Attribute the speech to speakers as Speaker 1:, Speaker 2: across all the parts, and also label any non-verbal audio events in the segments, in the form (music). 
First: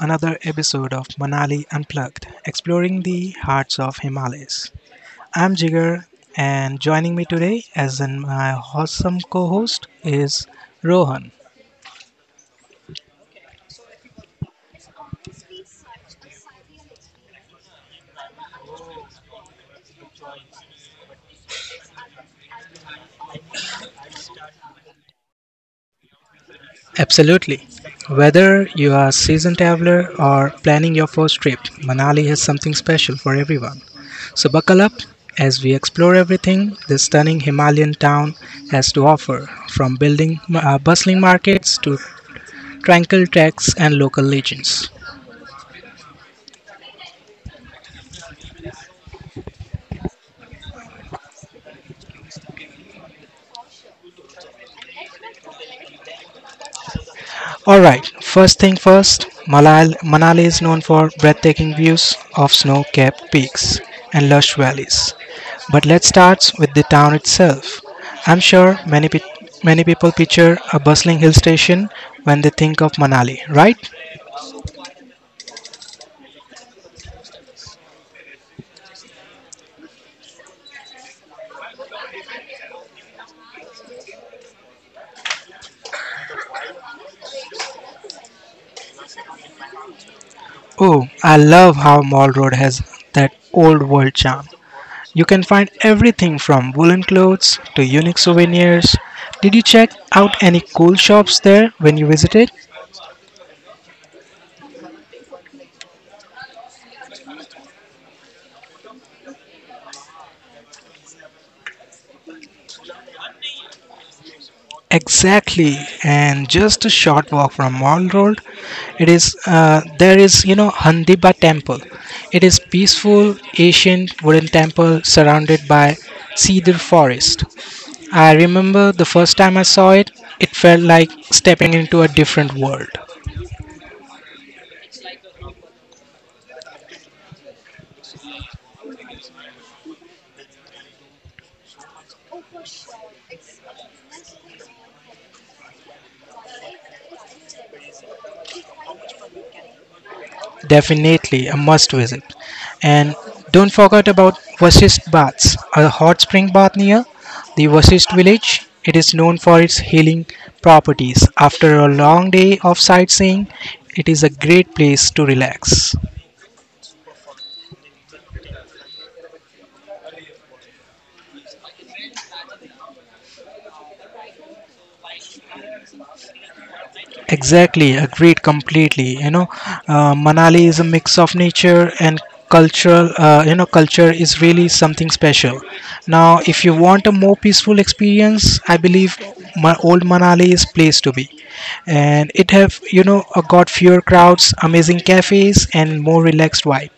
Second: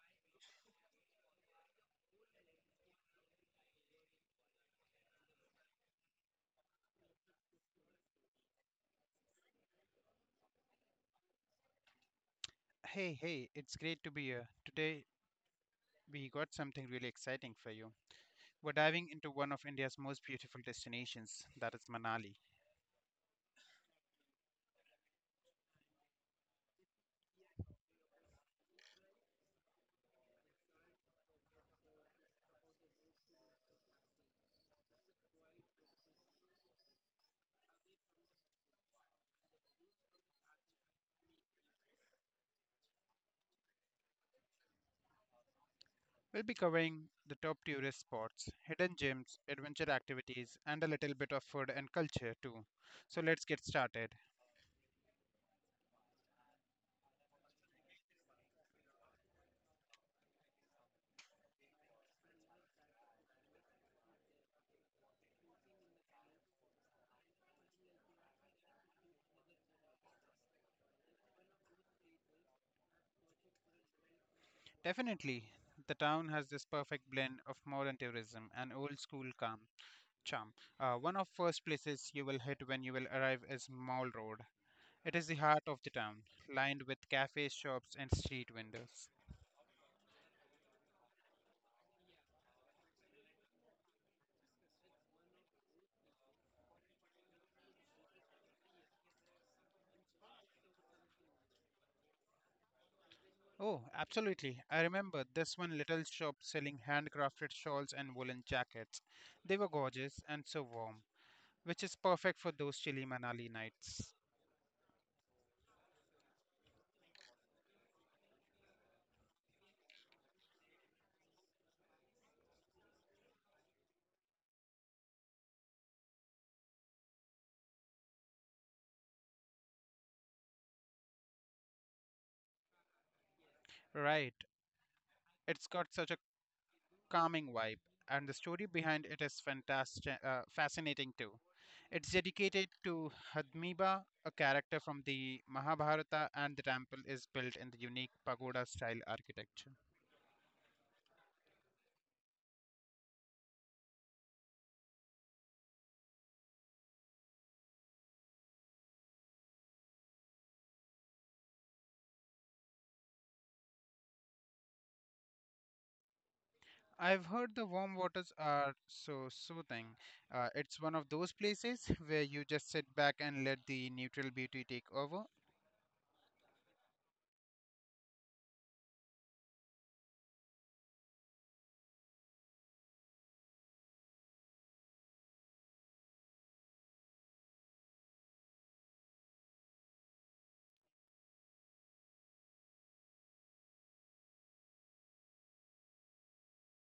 Speaker 1: another episode of Manali Unplugged, exploring the hearts of Himalayas. I'm Jigar, and joining me today as in my awesome co-host is Rohan.
Speaker 2: Hey, hey, it's great to be here. Today, we got something really exciting for you. We're diving into one of India's most beautiful destinations, that is Manali.
Speaker 1: Absolutely. Whether you are a seasoned traveler or planning your first trip, Manali has something special for everyone. So buckle up as we explore everything this stunning Himalayan town has to offer, from building bustling markets to Tranquil tracks and local legends.
Speaker 2: We'll be covering the top tourist spots, hidden gems, adventure activities, and a little bit of food and culture too. So let's get started.
Speaker 1: Alright, first thing first, Manali is known for breathtaking views of snow capped peaks and lush valleys. But let's start with the town itself. I'm sure many people picture a bustling hill station when they think of Manali, right?
Speaker 2: Definitely, the town has this perfect blend of modern tourism and old school calm charm. One of first places you will hit when you will arrive is Mall Road. It is the heart of the town, lined with cafes, shops, and street vendors.
Speaker 1: Oh, I love how Mall Road has that old world charm. You can find everything from woolen clothes to unique souvenirs. Did you check out any cool shops there when you visited?
Speaker 2: Oh, absolutely. I remember this one little shop selling handcrafted shawls and woolen jackets. They were gorgeous and so warm, which is perfect for those chilly Manali nights.
Speaker 1: Exactly, and just a short walk from Mall Road, it is there is you know Handiba Temple. It is peaceful ancient wooden temple surrounded by cedar forest. I remember the first time I saw it, it felt like stepping into a different world.
Speaker 2: Right. It's got such a calming vibe, and the story behind it is fascinating too. It's dedicated to Hadmiba, a character from the Mahabharata, and the temple is built in the unique pagoda style architecture.
Speaker 1: Definitely a must visit. And don't forget about Vasist Baths, a hot spring bath near the Vasist village. It is known for its healing properties. After a long day of sightseeing, it is a great place to relax.
Speaker 2: I've heard the warm waters are so soothing. It's one of those places (laughs) where you just sit back and let the neutral beauty take over.
Speaker 1: Exactly, agreed completely. Manali is a mix of nature and cultural. Culture is really something special. Now, if you want a more peaceful experience, I believe my old Manali is place to be, and it have got fewer crowds, amazing cafes, and more relaxed vibe.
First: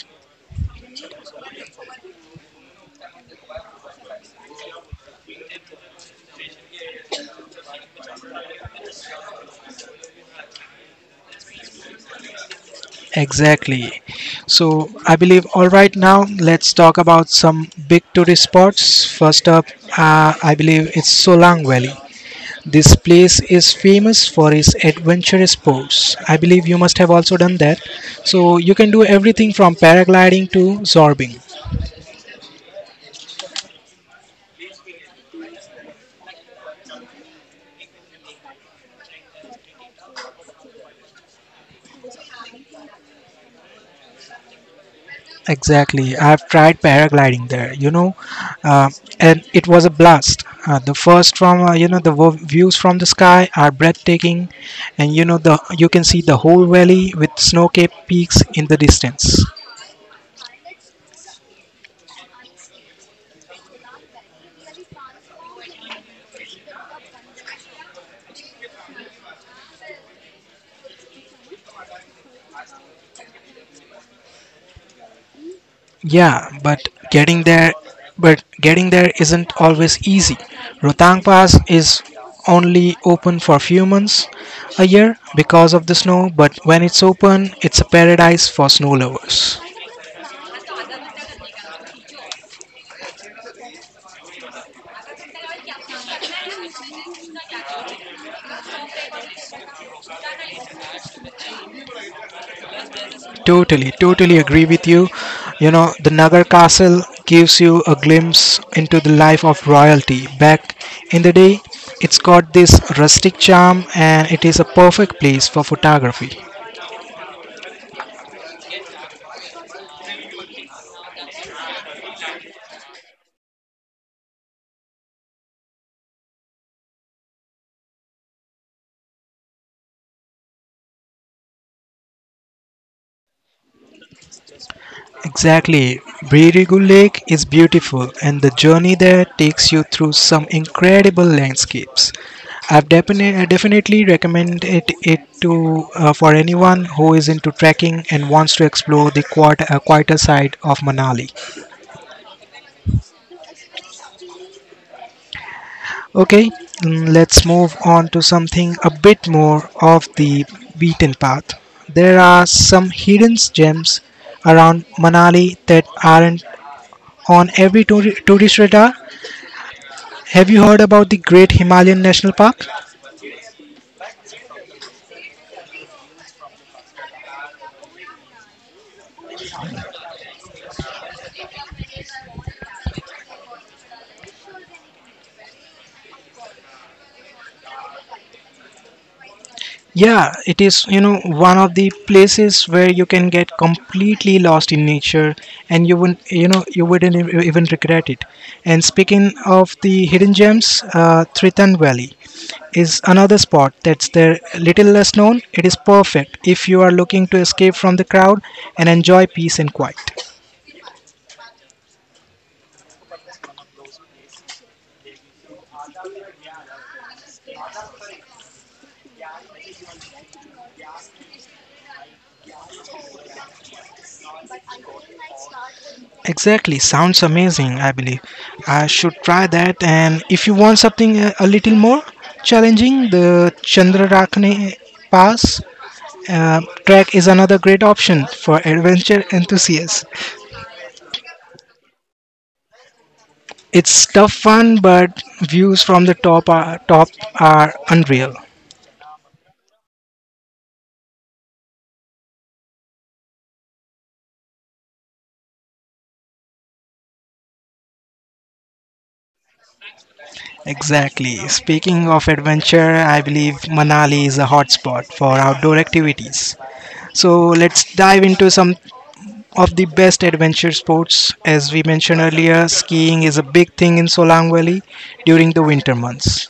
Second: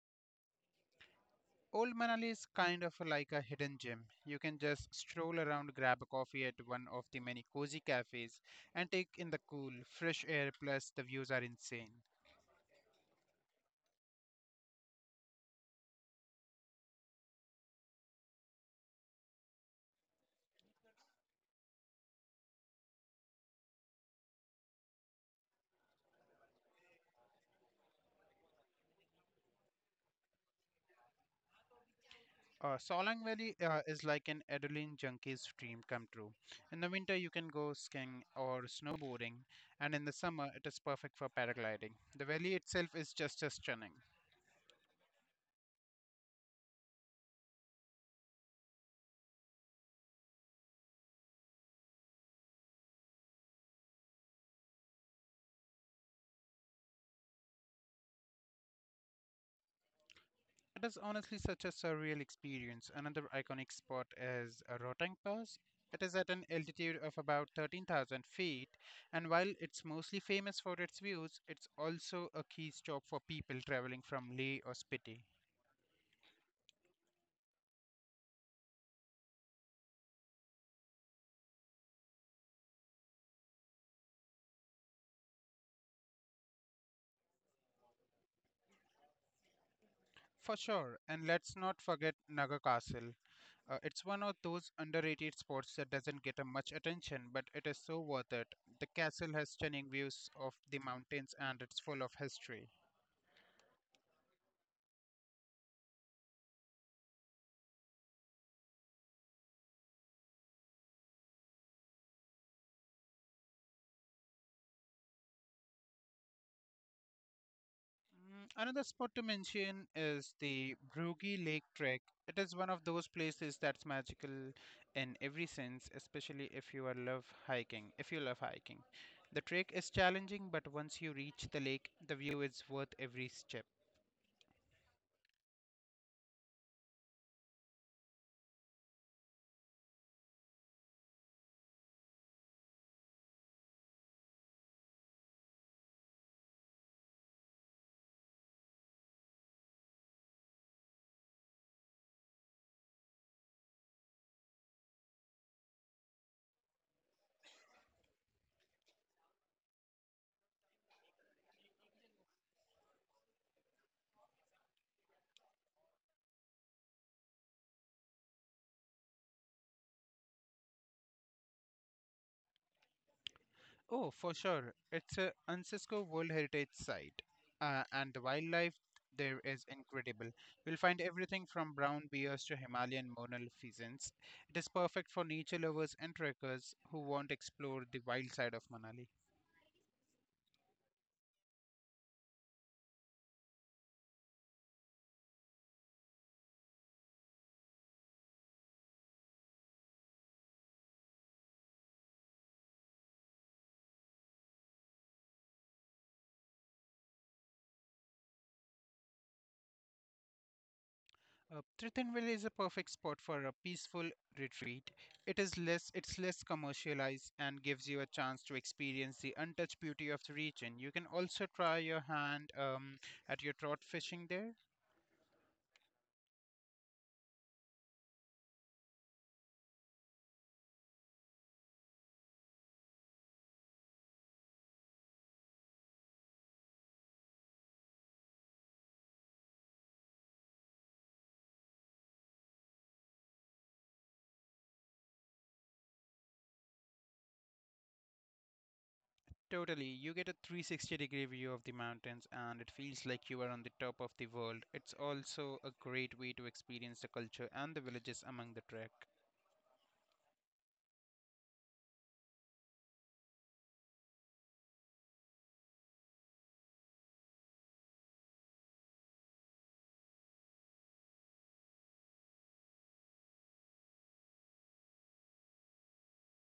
Speaker 2: Old Manali is kind of like a hidden gem. You can just stroll around, grab a coffee at one of the many cozy cafes, and take in the cool, fresh air, plus, the views are insane.
Speaker 1: Exactly. So I believe all right now let's talk about some big tourist spots. First up, I believe it's Solang Valley. This place is famous for its adventurous sports. I believe you must have also done that. So you can do everything from paragliding to zorbing.
Speaker 2: Solang Valley is like an adrenaline junkie's dream come true. In the winter, you can go skiing or snowboarding, and in the summer, it is perfect for paragliding. The valley itself is just as stunning.
Speaker 1: Exactly. I've tried paragliding there, uh, and it was a blast. The first from, you know, the wo- views from the sky are breathtaking, and you can see the whole valley with snow capped peaks in the distance.
Speaker 2: It is honestly such a surreal experience. Another iconic spot is Rotang Pass. It is at an altitude of about 13,000 feet, and while it's mostly famous for its views, it's also a key stop for people traveling from Leh or Spiti.
Speaker 1: Yeah, getting there but getting there isn't always easy. Rotang Pass is only open for a few months a year because of the snow, but when it's open, it's a paradise for snow lovers.
Speaker 2: For sure, and let's not forget Naga Castle. It's one of those underrated spots that doesn't get a much attention, but it is so worth it. The castle has stunning views of the mountains and it's full of history.
Speaker 1: Totally, totally agree with you. You know, the Nagar Castle gives you a glimpse into the life of royalty. Back in the day, it's got this rustic charm and it is a perfect place for photography.
Speaker 2: Mm, another spot to mention is the Broogie Lake Trek. It is one of those places that's magical in every sense, especially if you are love hiking. If you love hiking, the trek is challenging, but once you reach the lake, the view is worth every step.
Speaker 1: Exactly. Birigu Lake is beautiful, and the journey there takes you through some incredible landscapes. I definitely recommend it, it to for anyone who is into trekking and wants to explore the quieter side of Manali. Okay, let's move on to something a bit more of the beaten path. There are some hidden gems around Manali that aren't on every tourist radar. Have you heard about the Great Himalayan National Park?
Speaker 2: Oh, for sure. It's a UNESCO World Heritage Site, and the wildlife there is incredible. You'll find everything from brown bears to Himalayan monal pheasants. It is perfect for nature lovers and trekkers who want to explore the wild side of Manali.
Speaker 1: Yeah, it is, you know, one of the places where you can get completely lost in nature and you wouldn't even regret it. And speaking of the hidden gems, Triton Valley is another spot that's there little less known. It is perfect if you are looking to escape from the crowd and enjoy peace and quiet.
Speaker 2: Trittonville is a perfect spot for a peaceful retreat. It's less commercialized and gives you a chance to experience the untouched beauty of the region. You can also try your hand at your trout fishing there.
Speaker 1: Exactly, sounds amazing, I believe. I should try that. And if you want something a little more challenging, the Chandrarakhne Pass uh, track is another great option for adventure enthusiasts. It's tough fun, but views from the top are unreal.
Speaker 2: Totally, you get a 360-degree view of the mountains and it feels like you are on the top of the world. It's also a great way to experience the culture and the villages among the trek.
Speaker 1: Exactly. Speaking of adventure, I believe Manali is a hotspot for outdoor activities. So let's dive into some of the best adventure sports. As we mentioned earlier, skiing is a big thing in Solang Valley during the winter months.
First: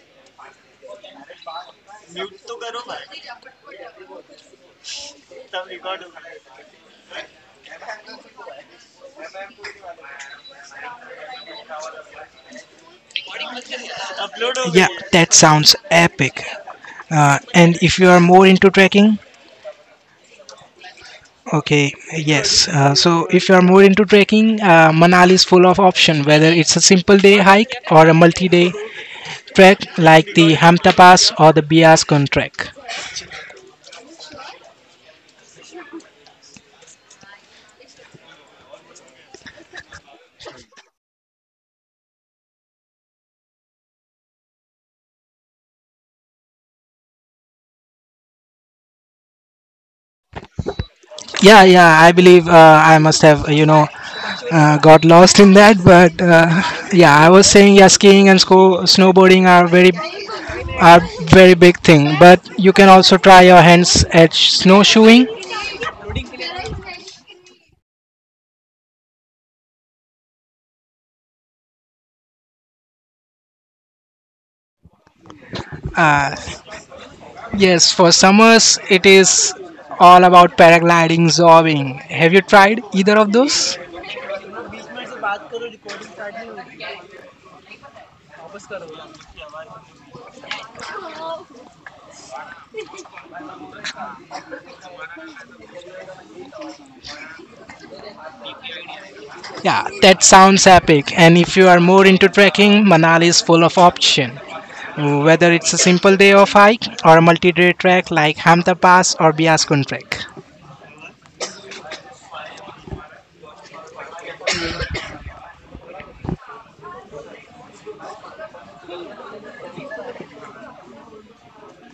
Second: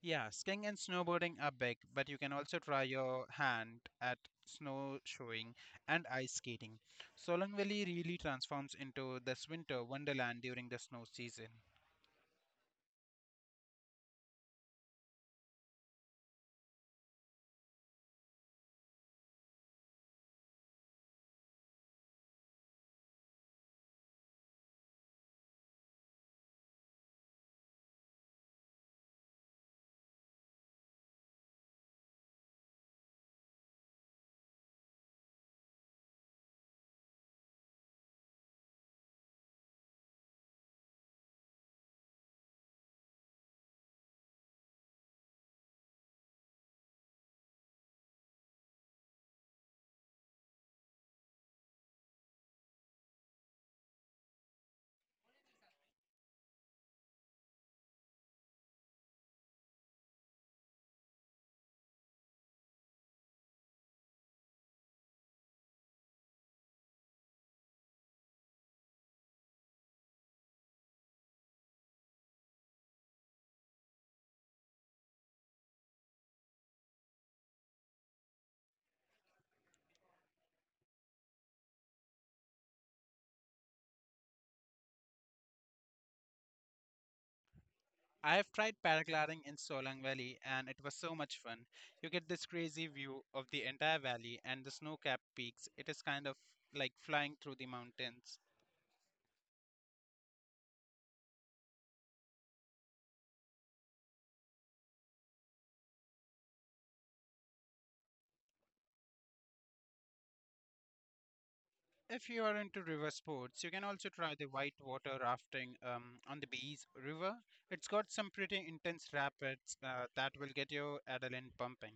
Speaker 2: Yeah, skiing and snowboarding are big, but you can also try your hand at snowshoeing and ice skating. Solong Valley really transforms into this winter wonderland during the snow season.
Speaker 1: Yeah, that sounds epic. And if you are more into trekking, okay, yes. So if you are more into trekking, Manali is full of options, whether it's a simple day hike or a multi day trek like the Hamta Pass or the Bias Gun Trek. Yeah, I believe I must have, got lost in that. But yeah, I was saying, yeah, snowboarding are very big thing. But you can also try your hands at snowshoeing. Uh, yes, for summers it is all about paragliding, zorbing. Have you tried either of those?
Speaker 2: I have tried paragliding in Solang Valley and it was so much fun. You get this crazy view of the entire valley and the snow capped peaks. It is kind of like flying through the mountains.
Speaker 1: Yeah, that sounds epic. And if you are more into trekking, Manali is full of option, whether it's a simple day of hike or a multi-day trek like Hamta Pass or Biaskun Trek.
Speaker 2: If you are into river sports, you can also try the white water rafting on the Bees River. It's got some pretty intense rapids that will get your adrenaline pumping.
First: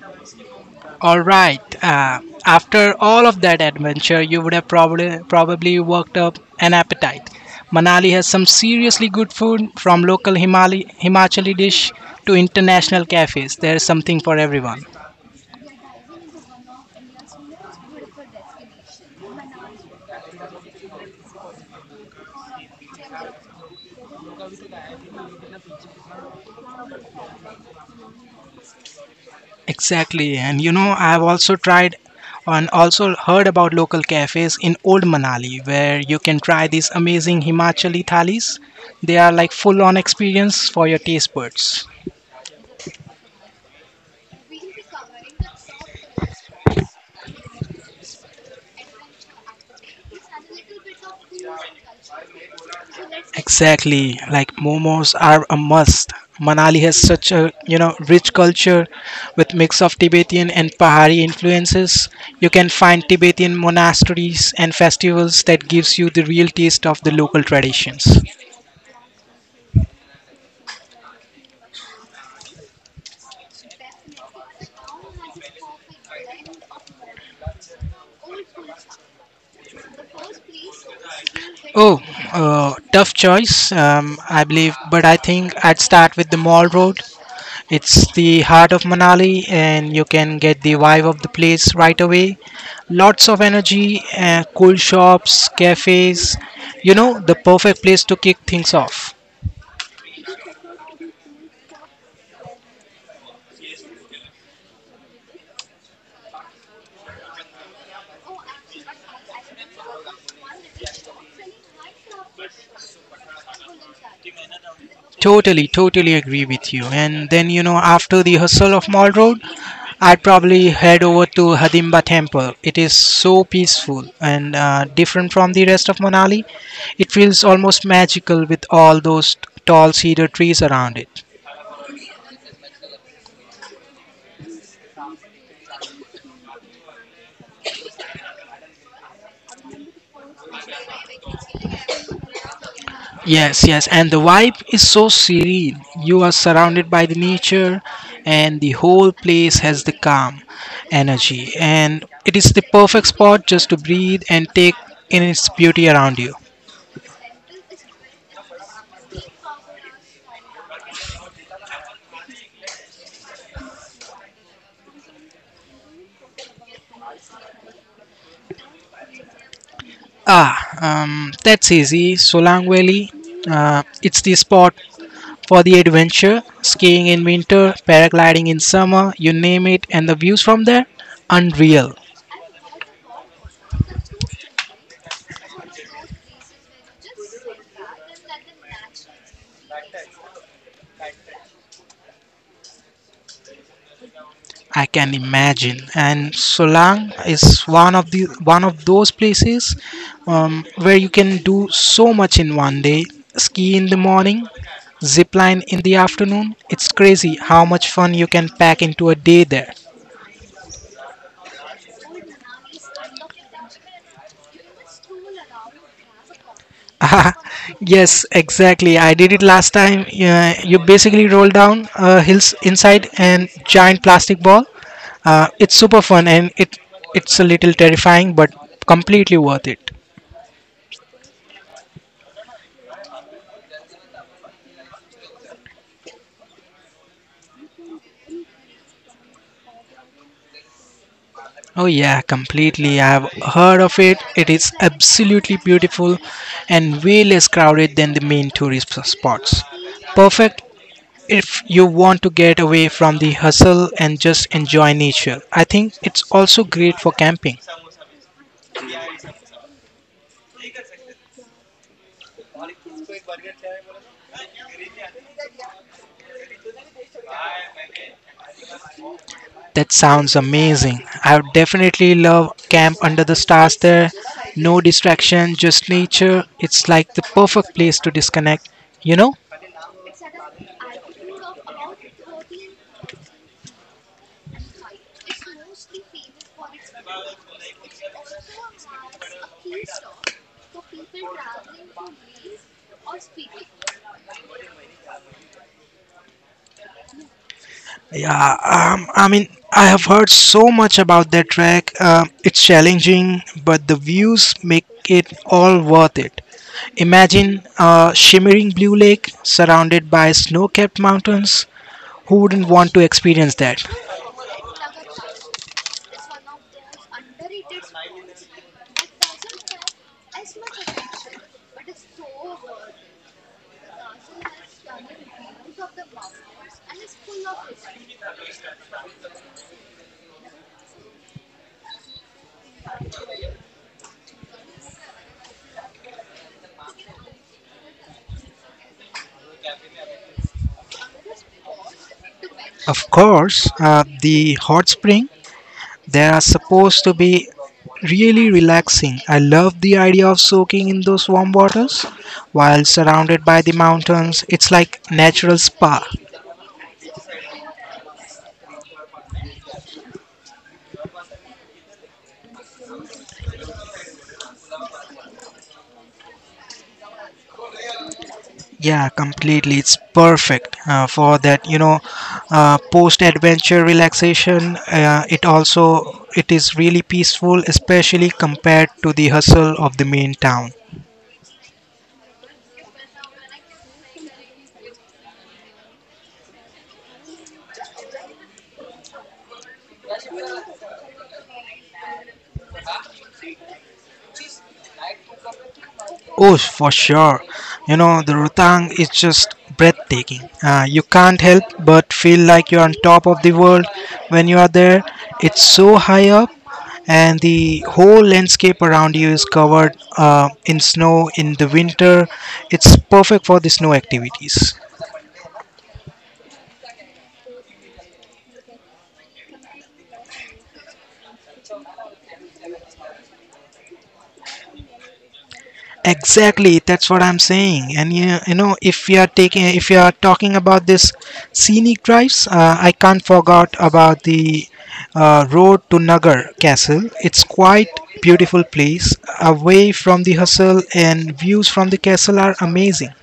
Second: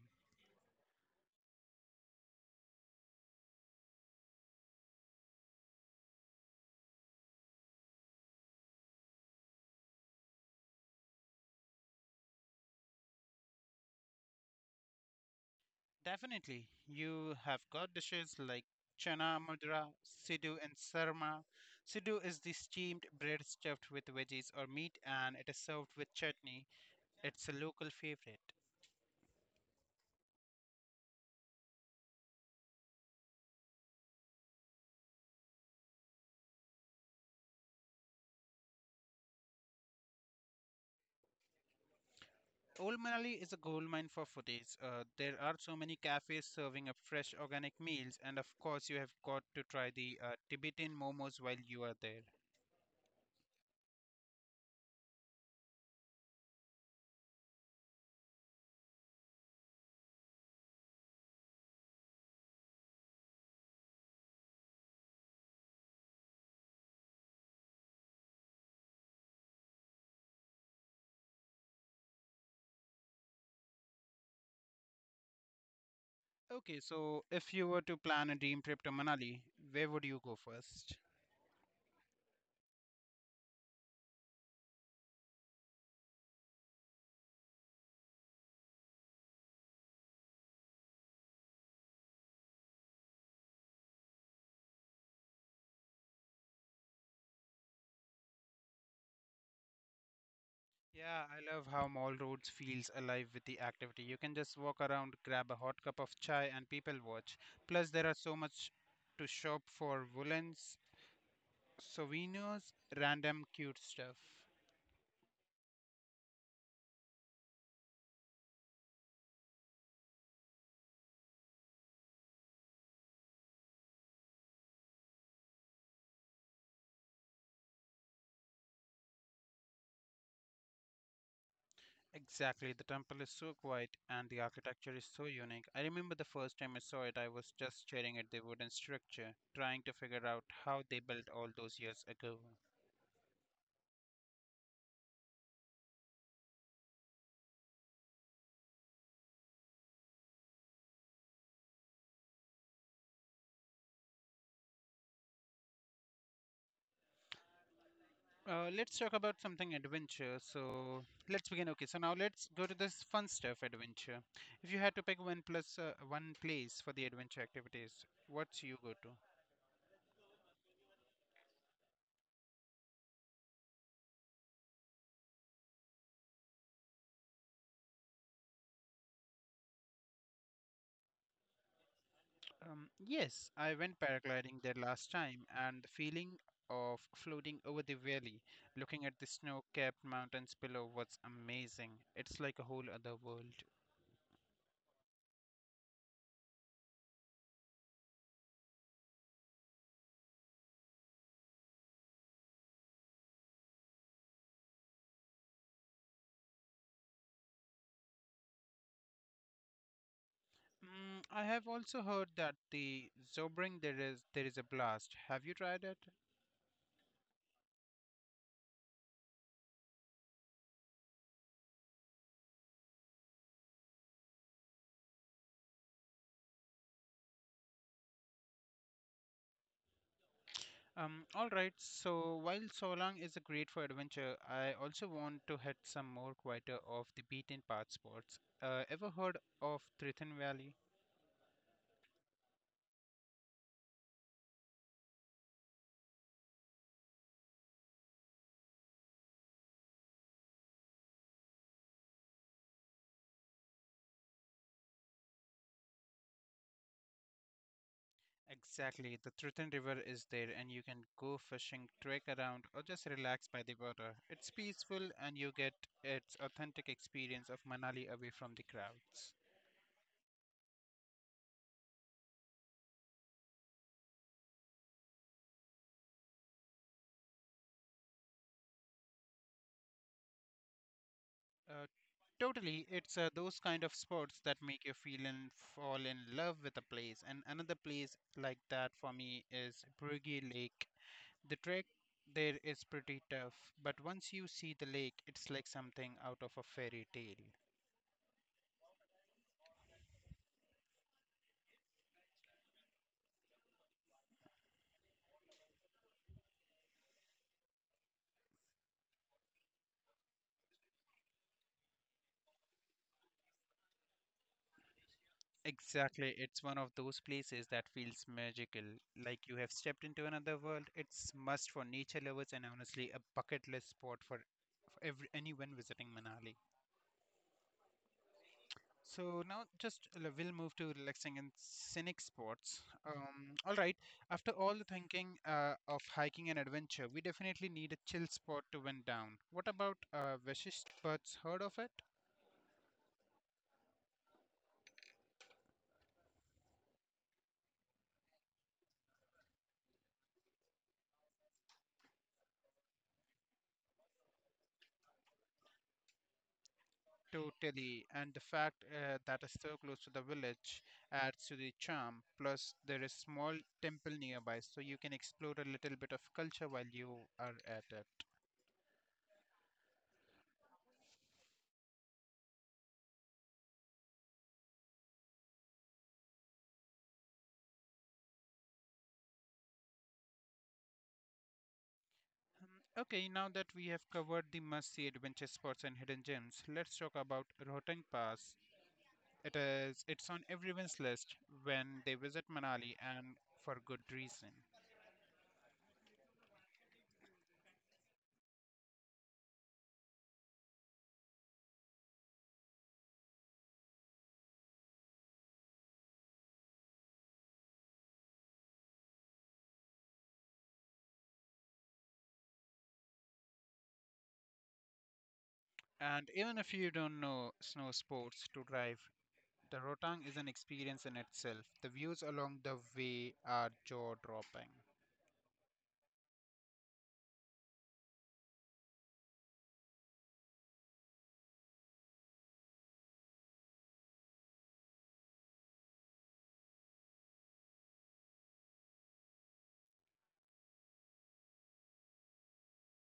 Speaker 1: All right. After all of that adventure, you would have probably worked up an appetite. Manali has some seriously good food, from local Himachali dish to international cafes. There is something for everyone.
Speaker 2: Definitely. You have got dishes like chana mudra, siddu, and sarma. Siddu is the steamed bread stuffed with veggies or meat and it is served with chutney. It's a local favorite.
Speaker 1: Exactly. And you know, I've also tried and also heard about local cafes in Old Manali where you can try these amazing Himachali thalis. They are like full on experience for your taste buds.
Speaker 2: Old Manali is a goldmine for foodies. There are so many cafes serving up fresh organic meals, and of course, you have got to try the Tibetan momos while you are there.
Speaker 1: Exactly. Like momos are a must. Manali has such a, you know, rich culture with mix of Tibetan and Pahari influences. You can find Tibetan monasteries and festivals that gives you the real taste of the local traditions.
Speaker 2: Okay, so if you were to plan a dream trip to Manali, where would you go first?
Speaker 1: Oh, tough choice, I believe, but I think I'd start with the Mall Road. It's the heart of Manali, and you can get the vibe of the place right away. Lots of energy, cool shops, cafes, you know, the perfect place to kick things off.
Speaker 2: Yeah, I love how mall roads feels alive with the activity. You can just walk around, grab a hot cup of chai and people watch. Plus there are so much to shop for woolens, souvenirs, random cute stuff.
Speaker 1: Totally, totally agree with you. And then, you know, after the hustle of Mall Road, I'd probably head over to Hadimba Temple. It is so peaceful and different from the rest of Manali. It feels almost magical with all those tall cedar trees around it.
Speaker 2: Exactly, the temple is so quiet and the architecture is so unique. I remember the first time I saw it, I was just staring at the wooden structure, trying to figure out how they built all those years ago.
Speaker 1: Yes, and the vibe is so serene. You are surrounded by the nature, and the whole place has the calm energy. And it is the perfect spot just to breathe and take in its beauty around you.
Speaker 2: Let's talk about something adventure. So let's begin. Okay, so now let's go to this fun stuff adventure. If you had to pick one place for the adventure activities, what's you go to?
Speaker 1: That's easy. Solang Valley. It's the spot for the adventure. Skiing in winter, paragliding in summer, you name it, and the views from there? Unreal.
Speaker 2: Yes, I went paragliding there last time, and the feeling of floating over the valley, looking at the snow-capped mountains below, was amazing. It's like a whole other world.
Speaker 1: I can imagine. And Solang is one of those places where you can do so much in one day. Ski in the morning, zip line in the afternoon. It's crazy how much fun you can pack into a day there.
Speaker 2: Mm, I have also heard that the Zobring there is a blast. Have you tried it?
Speaker 1: (laughs) Yes, exactly. I did it last time. Yeah, you basically roll down hills inside an giant plastic ball. It's super fun and it's a little terrifying, but completely worth it.
Speaker 2: All right. So while Solang is a great for adventure, I also want to hit some more quieter off the beaten path spots. Ever heard of Tritton Valley?
Speaker 1: Oh yeah, completely. I've heard of it. It is absolutely beautiful and way less crowded than the main tourist spots. Perfect if you want to get away from the hustle and just enjoy nature. I think it's also great for camping.
Speaker 2: Exactly. The Triton River is there, and you can go fishing, trek around, or just relax by the water. It's peaceful, and you get its authentic experience of Manali away from the crowds.
Speaker 1: That sounds amazing. I would definitely love camp under the stars there. No distraction, just nature. It's like the perfect place to disconnect, you know?
Speaker 2: Uh, Totally, it's those kind of spots that make you feel and fall in love with a place. And another place like that for me is Brugge Lake. The trek there is pretty tough, but once you see the lake, it's like something out of a fairy tale.
Speaker 1: Yeah, I mean, I have heard so much about that track. It's challenging, but the views make it all worth it. Imagine a shimmering blue lake surrounded by snow capped mountains. Who wouldn't want to experience that?
Speaker 2: Exactly. It's one of those places that feels magical, like you have stepped into another world. It's must for nature lovers and honestly a bucket list spot for anyone visiting Manali. So now we'll move to relaxing and scenic spots. All right. After all the thinking of hiking and adventure, we definitely need a chill spot to wind down. What about Vashisht Butts? Heard of it?
Speaker 1: Of course, the hot spring. They are supposed to be really relaxing. I love the idea of soaking in those warm waters while surrounded by the mountains. It's like natural spa.
Speaker 2: Totally, and the fact that is so close to the village adds to the charm. Plus, there is small temple nearby, so you can explore a little bit of culture while you are at it.
Speaker 1: Yeah, completely. It's perfect for that, you know, post-adventure relaxation. It also it is really peaceful, especially compared to the hustle of the main town.
Speaker 2: Okay, now that we have covered the must-see adventure spots and hidden gems, let's talk about Rohtang Pass. It's on everyone's list when they visit Manali, and for good reason.
Speaker 1: Oh, for sure. You know, the Rotang is just breathtaking. You can't help but feel like you're on top of the world when you are there. It's so high up, and the whole landscape around you is covered in snow in the winter. It's perfect for the snow activities.
Speaker 2: And even if you don't know snow sports to drive, the Rotang is an experience in itself. The views along the way are jaw dropping.
Speaker 1: Exactly, that's what I'm saying. And you know, if you are talking about this scenic drives, I can't forget about the road to Nagar Castle. It's quite beautiful place, away from the hustle, and views from the castle are amazing.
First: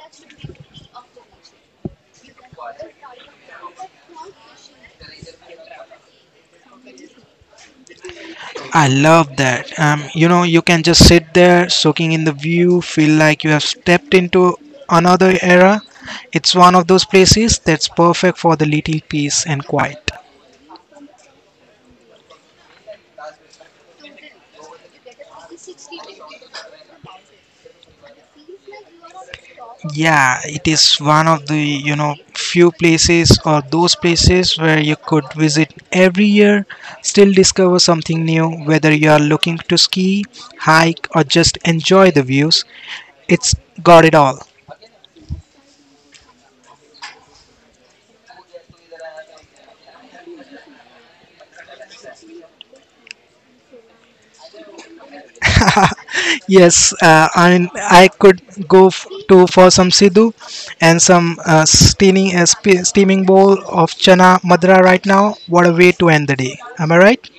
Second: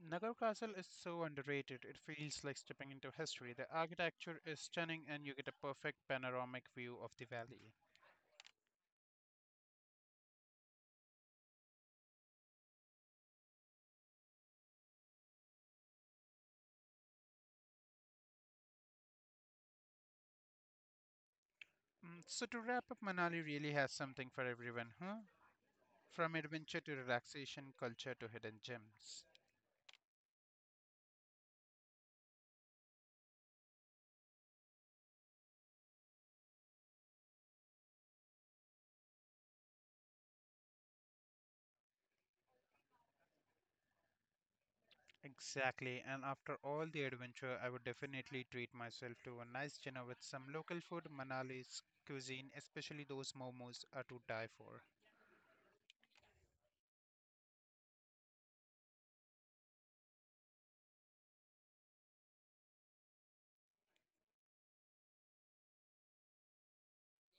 Speaker 2: Nagar Castle is so underrated, it feels like stepping into history. The architecture is stunning and you get a perfect panoramic view of the valley.
Speaker 1: I love that. You know, you can just sit there, soaking in the view, feel like you have stepped into another era. It's one of those places that's perfect for the little peace and quiet.
Speaker 2: Mm, so, to wrap up, Manali really has something for everyone, huh? From adventure to relaxation, culture to hidden gems.
Speaker 1: Yeah, it is one of the, you know, few places or those places where you could visit every year, still discover something new, whether you are looking to ski, hike, or just enjoy the views. It's got it all.
Speaker 2: Exactly, and after all the adventure, I would definitely treat myself to a nice dinner with some local food. Manali's cuisine, especially those momos, are to die for.
Speaker 1: (laughs) Yes, I mean, I could go f- to for some sidhu and some steaming bowl of chana madra right now. What a way to end the day. Am I right?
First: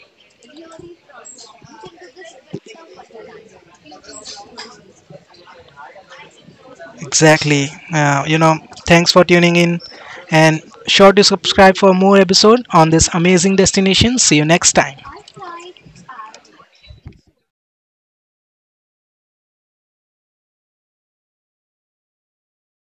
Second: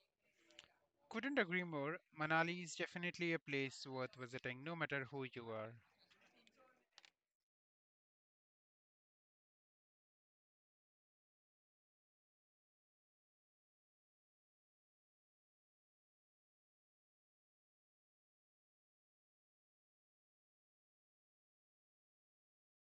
Speaker 2: Couldn't agree more. Manali is definitely a place worth visiting, no matter who you are.
Speaker 1: Exactly. You know, thanks for tuning in and sure to subscribe for more episode on this amazing destination. See you next time.